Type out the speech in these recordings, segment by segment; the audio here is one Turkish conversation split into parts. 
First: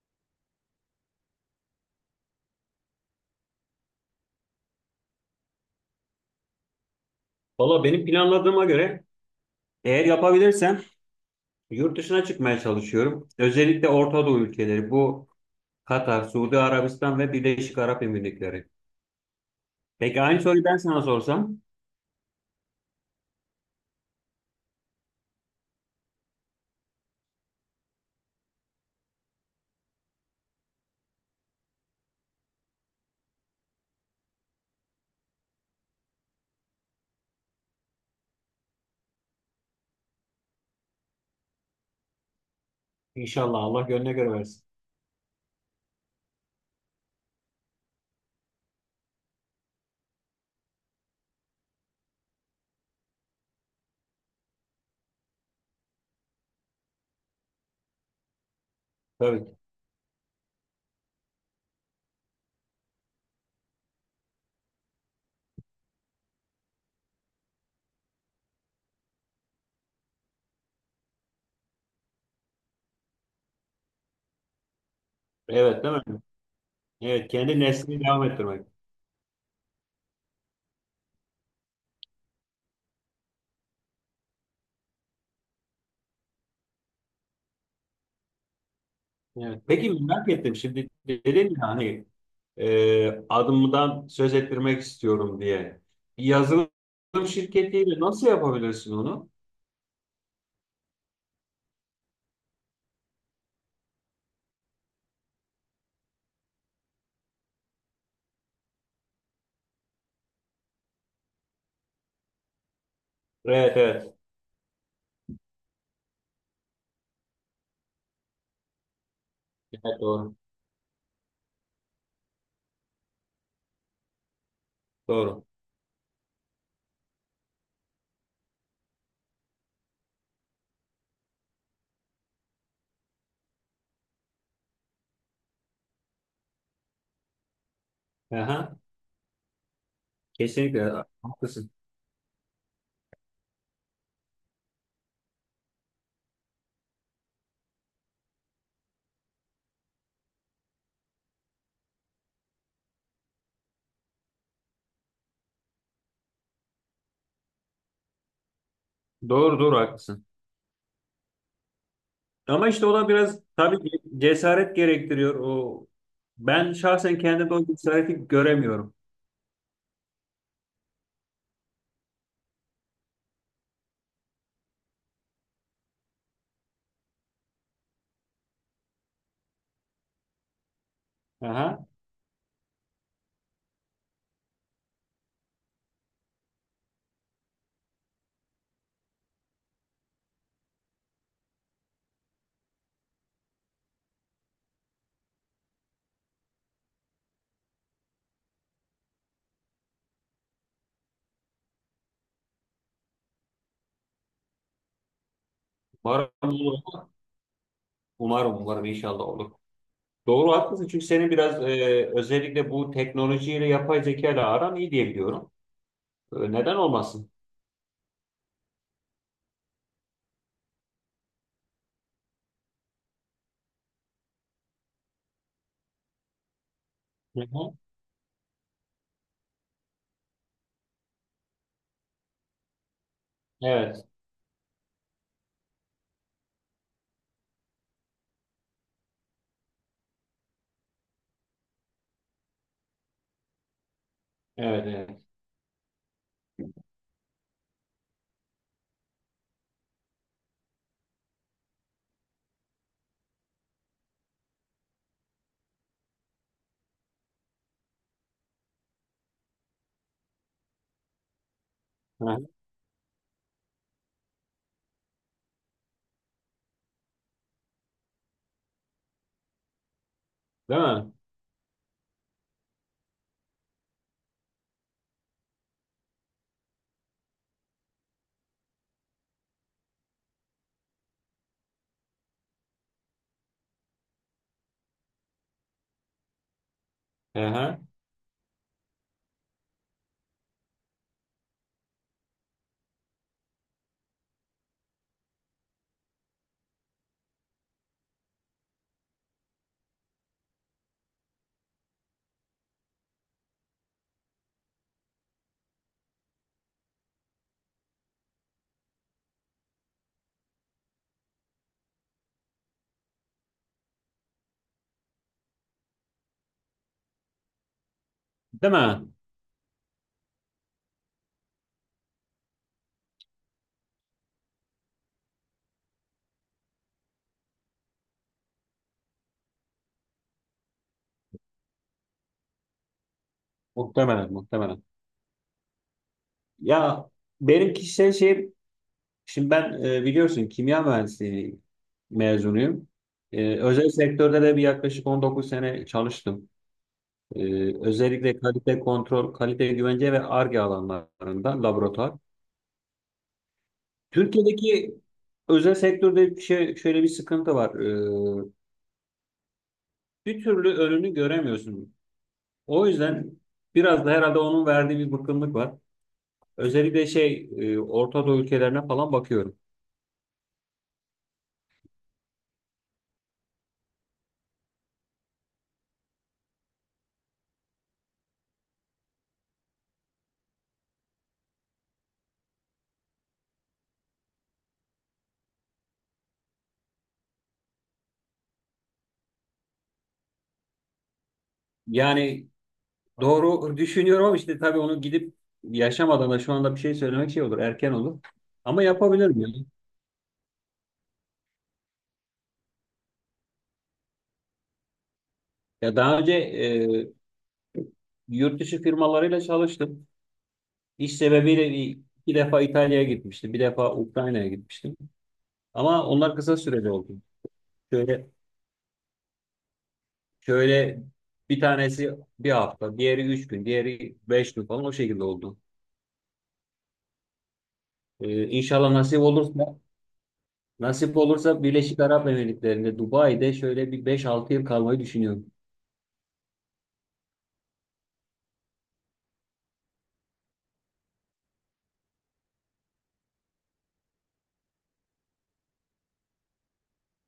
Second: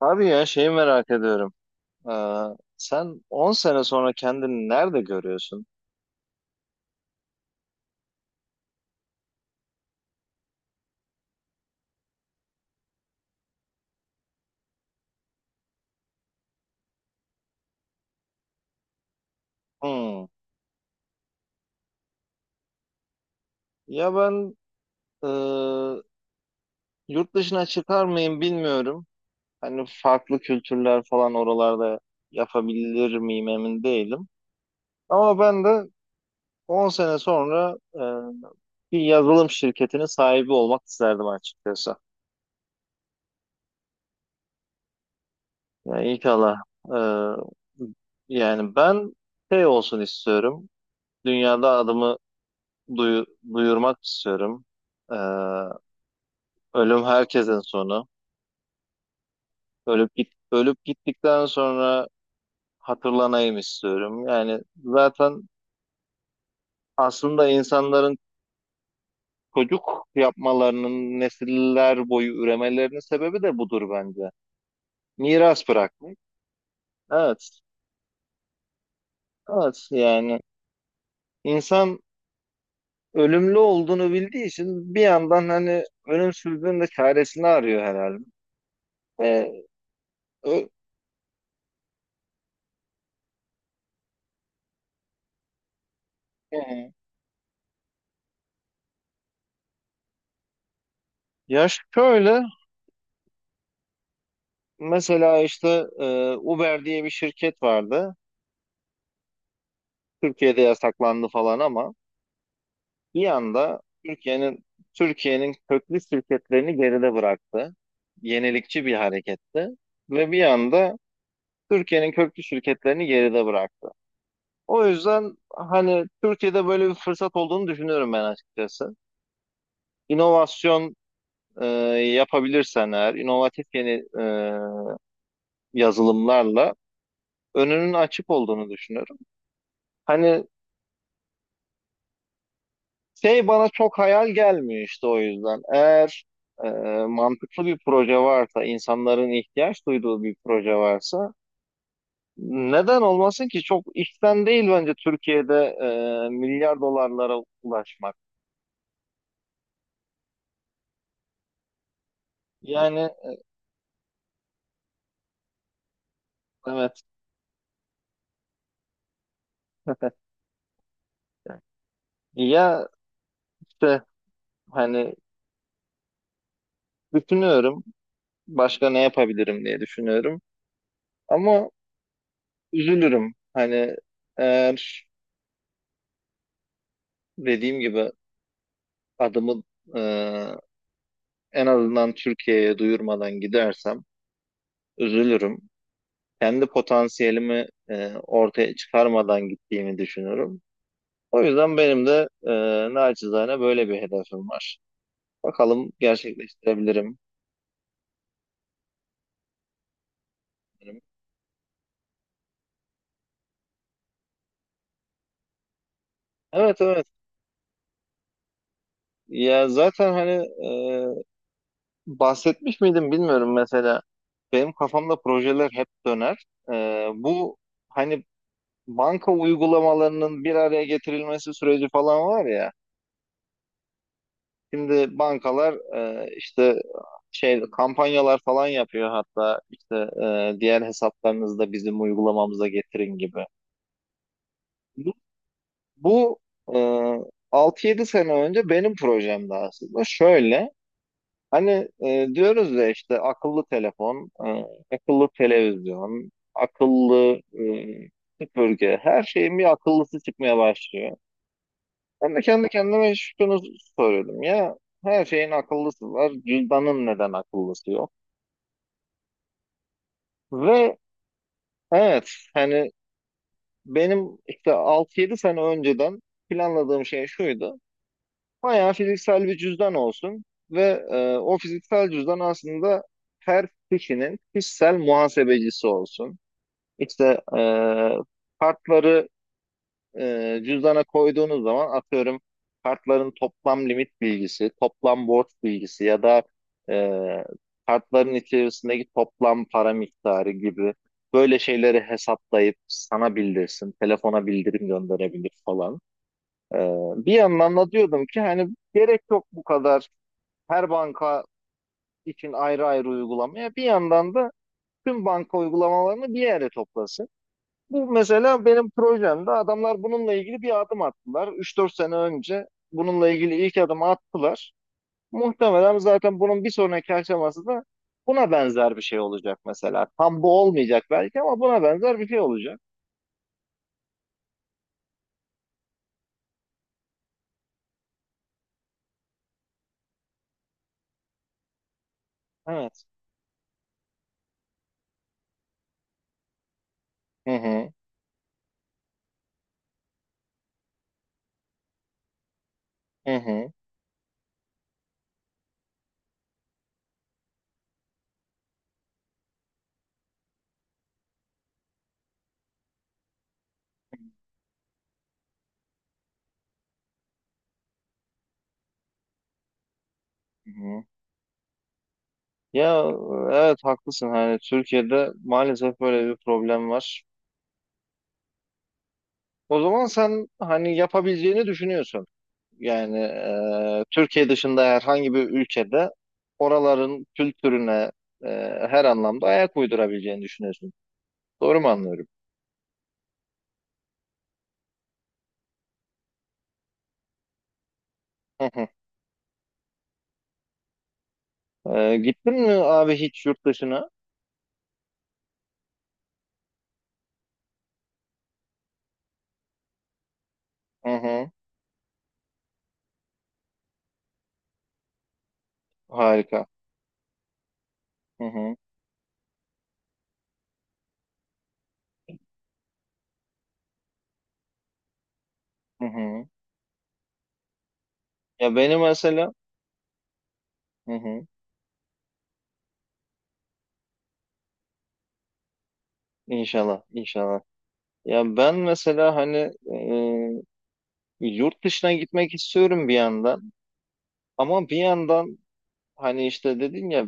Abi ya şeyi merak ediyorum. Ee, Sen 10 sene sonra kendini nerede görüyorsun? Valla benim planladığıma göre eğer yapabilirsem yurt dışına çıkmaya çalışıyorum. Özellikle Orta Doğu ülkeleri bu Katar, Suudi Arabistan ve Birleşik Arap Emirlikleri. Peki Hmm. aynı soruyu ben sana sorsam? Ya ben, e, yurt dışına çıkar mıyım bilmiyorum. Hani farklı kültürler falan oralarda yapabilir miyim emin değilim. Ama ben de 10 sene sonra bir yazılım şirketinin sahibi olmak isterdim açıkçası. İnşallah Allah gönlüne göre versin. Yani inşallah. e, Yani ben şey olsun istiyorum. Dünyada adımı duyu- duyurmak istiyorum. Ee, Ölüm herkesin sonu. Tabii ki. Ölüp gittikten sonra hatırlanayım istiyorum. Yani zaten aslında insanların çocuk yapmalarının nesiller boyu üremelerinin sebebi de budur bence. Miras Evet, değil bırakmak. mi? Evet, kendi Evet. neslini devam ettirmek. Evet, yani insan ölümlü olduğunu bildiği için bir yandan hani ölümsüzlüğün de çaresini arıyor herhalde. Ve Evet. Peki merak ettim, ö- şimdi dedin ya hani adımdan söz ettirmek istiyorum diye. Bir yazılım yani, şirketiyle nasıl yapabilirsin onu? ya şöyle, mesela işte, Uber diye bir şirket vardı. Türkiye'de yasaklandı falan ama bir Evet, anda evet. Türkiye'nin köklü şirketlerini geride bıraktı. Yenilikçi bir hareketti Evet, ve doğru. bir anda Türkiye'nin köklü şirketlerini geride bıraktı. O yüzden Doğru. hani Türkiye'de böyle bir fırsat olduğunu düşünüyorum ben açıkçası. İnovasyon, e, yapabilirsen eğer, inovatif yeni, yazılımlarla önünün açık olduğunu Aha. düşünüyorum. Hani Kesinlikle haklısın. şey bana çok hayal gelmiyor işte o yüzden. Eğer e, mantıklı bir proje varsa, insanların ihtiyaç duyduğu bir proje varsa neden olmasın ki? Çok işten değil bence Türkiye'de milyar dolarlara ulaşmak. Doğru, doğru, haklısın. Ama işte o da Yani biraz tabii ki cesaret gerektiriyor. O ben evet. şahsen kendimde o cesareti göremiyorum. Ya işte hani düşünüyorum başka ne yapabilirim diye düşünüyorum ama Aha. üzülürüm hani eğer dediğim gibi adımı, e, en azından Türkiye'ye duyurmadan gidersem üzülürüm. Kendi potansiyelimi ortaya çıkarmadan gittiğimi düşünürüm. O yüzden benim de naçizane böyle bir hedefim var. Bakalım Umarım olur. gerçekleştirebilirim. Umarım, umarım, inşallah olur. Doğru, haklısın, çünkü senin biraz özellikle bu teknolojiyle yapay zeka ile aran iyi diye biliyorum. Neden Evet, evet. olmasın? Ya zaten hani, e, bahsetmiş miydim bilmiyorum mesela. Benim kafamda projeler hep döner. E, Hı bu hı. hani banka uygulamalarının bir araya getirilmesi süreci falan var ya. Evet. Şimdi bankalar işte şey kampanyalar falan yapıyor, hatta işte diğer hesaplarınızda bizim uygulamamıza getirin gibi. Evet. Bu, Evet. bu e, 6-7 sene önce benim projemdi aslında. Şöyle hani, diyoruz ya işte akıllı telefon, akıllı televizyon, akıllı, süpürge, her şeyin bir akıllısı çıkmaya başlıyor. Hı Ben de hı. kendi kendime şunu soruyordum ya, her şeyin akıllısı var cüzdanın neden akıllısı yok? Değil Ve mi? evet, hani benim işte 6 yedi sene önceden planladığım şey şuydu. Bayağı fiziksel bir cüzdan olsun ve o fiziksel cüzdan aslında her kişinin kişisel muhasebecisi olsun. Hı İşte e, hı. kartları, cüzdana koyduğunuz zaman, atıyorum, kartların toplam limit bilgisi, toplam borç bilgisi ya da e, kartların içerisindeki toplam para miktarı gibi böyle şeyleri hesaplayıp sana bildirsin, telefona bildirim gönderebilir falan. E, Bir yandan da diyordum ki hani, gerek yok bu kadar her banka için ayrı ayrı uygulamaya. Bir yandan da tüm banka uygulamalarını bir yere toplasın. Bu mesela Değil benim mi? projemde adamlar bununla ilgili bir adım attılar. 3-4 sene önce bununla ilgili ilk adımı attılar. Muhtemelen zaten bunun bir sonraki aşaması da buna benzer bir şey olacak mesela. Tam bu olmayacak belki ama buna benzer bir şey olacak. Muhtemelen, muhtemelen. Ya, benim kişisel şey, şimdi ben, biliyorsun, kimya mühendisliği mezunuyum. Evet. Özel sektörde de bir yaklaşık 19 sene çalıştım. E, Hı hı. özellikle kalite kontrol, kalite güvence ve Ar-Ge alanlarında laboratuvar. Hı hı. Türkiye'deki özel sektörde bir şey, şöyle bir sıkıntı var. E, bir türlü önünü göremiyorsun. O yüzden biraz da herhalde onun verdiği bir bıkkınlık var. Özellikle şey Orta Doğu ülkelerine falan bakıyorum. Hı hı. Ya evet haklısın, hani Türkiye'de maalesef böyle bir problem var. O zaman sen hani yapabileceğini düşünüyorsun. Yani Türkiye dışında herhangi bir ülkede oraların kültürüne e, her anlamda ayak uydurabileceğini düşünüyorsun. Doğru mu anlıyorum? Yani doğru düşünüyorum, ama işte tabii onu gidip yaşamadan da şu anda bir şey söylemek şey olur, erken olur. Hı Ama hı. yapabilirim yani. Gittin mi abi hiç yurt dışına? Ya daha önce yurt dışı firmalarıyla çalıştım. Hı İş hı. sebebiyle bir, iki defa İtalya'ya gitmiştim, bir defa Ukrayna'ya gitmiştim. Ama onlar kısa Harika. süreli oldu. Şöyle, Hı hı. şöyle, bir tanesi bir hafta, diğeri üç gün, diğeri beş gün falan o şekilde oldu. Hı hı. Ya İnşallah benim nasip mesela, olursa, hı nasip hı. olursa Birleşik Arap Emirlikleri'nde, Dubai'de şöyle bir beş altı yıl kalmayı düşünüyorum. İnşallah, inşallah. Ya ben mesela hani e, yurt dışına gitmek istiyorum bir yandan, ama bir yandan hani işte dedin ya,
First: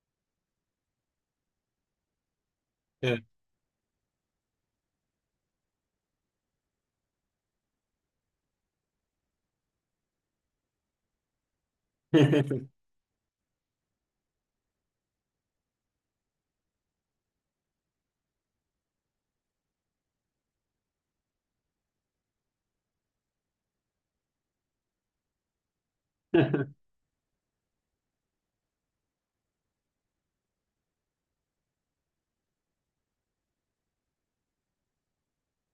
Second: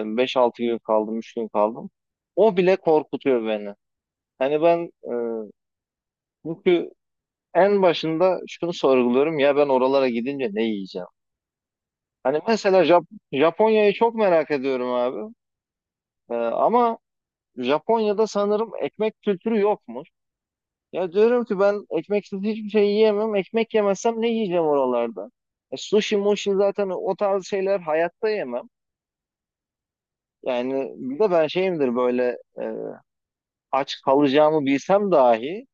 5-6 gün kaldım, 3 gün kaldım. O bile korkutuyor beni. Hani ben, çünkü en başında şunu sorguluyorum ya, ben oralara gidince ne yiyeceğim? Hani mesela Japonya'yı çok merak ediyorum abi. E, ama Japonya'da sanırım ekmek kültürü yokmuş. Ya diyorum ki ben ekmeksiz hiçbir şey yiyemem. Ekmek yemezsem ne yiyeceğim oralarda? E, sushi, mushi, zaten o tarz şeyler hayatta yemem. Yani bir de ben şeyimdir böyle, aç kalacağımı bilsem dahi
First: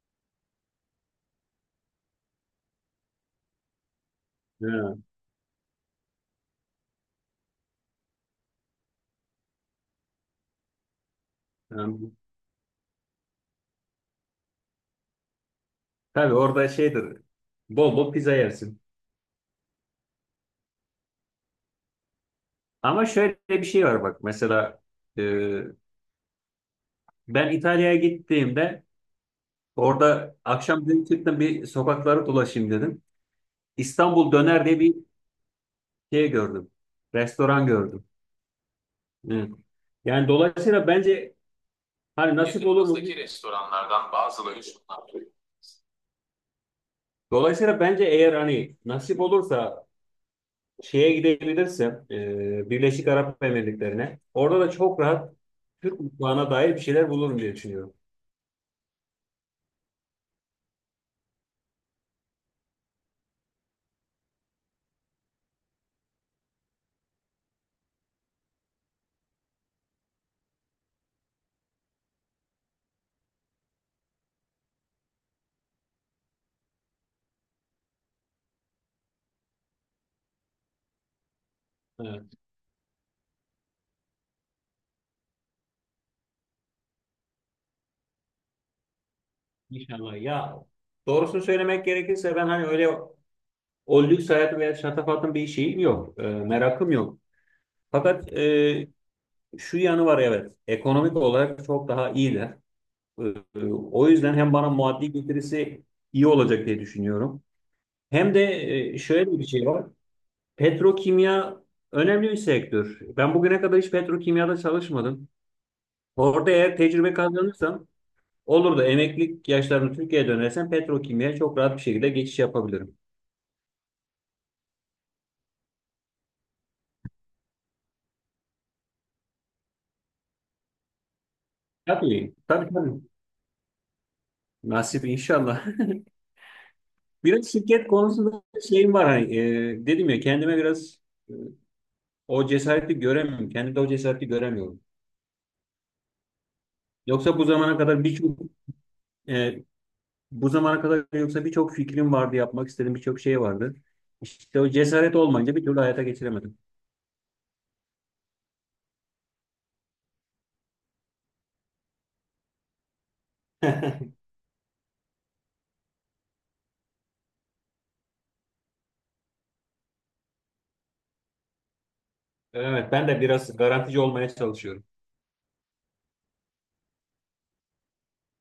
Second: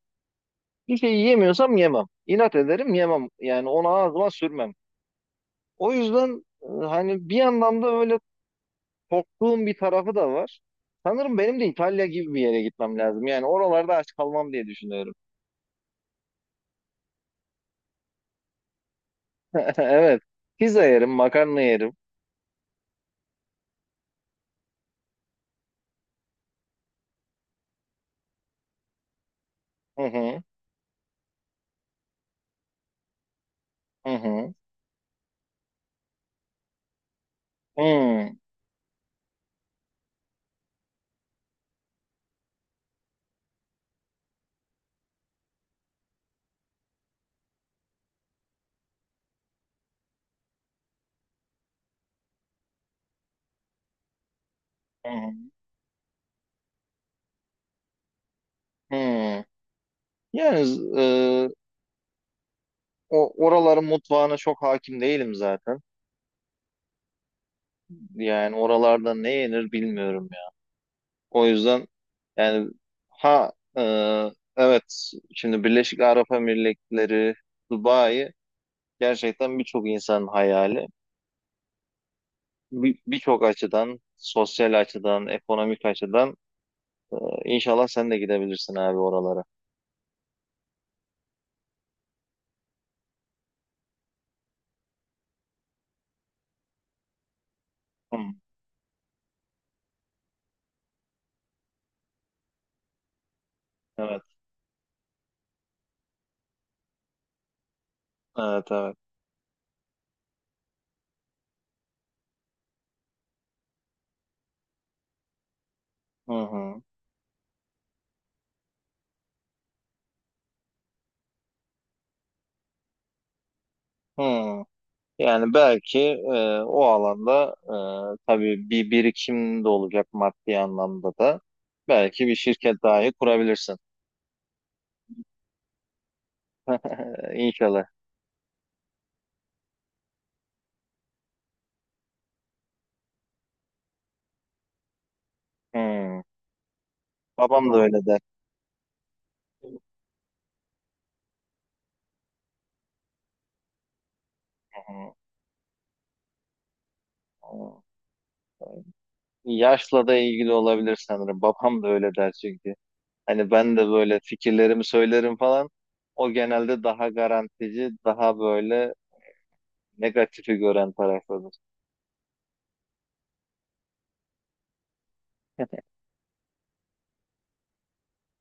bir şey yiyemiyorsam yemem. İnat ederim, yemem. Yani onu ağzıma sürmem. Ha, O yüzden, hani bir yandan da öyle korktuğum bir tarafı da var. Sanırım benim de İtalya anladım. gibi bir yere gitmem lazım. Yani oralarda aç kalmam diye düşünüyorum. Tabii orada şeydir. Bol bol pizza yersin. Evet. Pizza yerim, makarna yerim. Ama şöyle bir şey var bak. Mesela e, ben İtalya'ya gittiğimde Hı orada hı, akşam dedim, çıktım bir sokakları dolaşayım dedim. hı İstanbul hı, Döner diye bir şey gördüm. Restoran gördüm. hı Evet. Yani dolayısıyla bence, hani, nasip olur mu? Dolayısıyla bence eğer hani nasip olursa şeye gidebilirsin, Birleşik Arap Emirlikleri'ne. Orada da çok hı, rahat Türk mutfağına dair bir şeyler bulurum diye düşünüyorum. hı. Yani e, o oraların mutfağına çok hakim değilim zaten. Yani oralarda ne yenir bilmiyorum ya. O yüzden yani, ha, evet, şimdi Birleşik Arap Emirlikleri, Dubai gerçekten birçok insanın hayali. Evet, Birçok açıdan, sosyal açıdan, ekonomik açıdan. İnşallah sen de gidebilirsin abi oralara. inşallah. Ya, doğrusunu söylemek gerekirse ben hani öyle o lüks hayatı veya şatafatın bir şeyim yok. Merakım yok. Hı, Fakat şu yanı var, evet. Ekonomik olarak çok daha iyiler. E, o evet, yüzden hem bana maddi getirisi iyi olacak diye düşünüyorum. Hem de evet, evet. Şöyle bir şey var. Petrokimya önemli bir sektör. Ben bugüne kadar hiç petrokimyada çalışmadım. Hı Orada eğer hı. tecrübe kazanırsam olur da emeklilik yaşlarını Türkiye'ye dönersem petrokimyaya çok rahat bir şekilde geçiş yapabilirim. Hı. Yani belki o alanda tabii bir birikim de olacak, maddi anlamda da. Belki bir Tabii, tabii, şirket tabii. dahi kurabilirsin. Nasip inşallah. Biraz İnşallah. şirket konusunda şeyim var. Hani, dedim ya kendime, biraz e, o cesareti göremiyorum. Kendimde o cesareti göremiyorum. Hı. Yoksa bu Babam da zamana kadar öyle der. birçok e, Bu zamana kadar yoksa birçok fikrim vardı, yapmak istediğim birçok şey vardı. İşte o Hı hı. cesaret olmayınca bir türlü hayata geçiremedim. Yaşla da ilgili olabilir sanırım. Babam da öyle der çünkü. Hani ben de böyle fikirlerimi söylerim falan. O genelde daha garantici, daha böyle negatifi gören taraftadır. Evet, ben de biraz garantici olmaya çalışıyorum.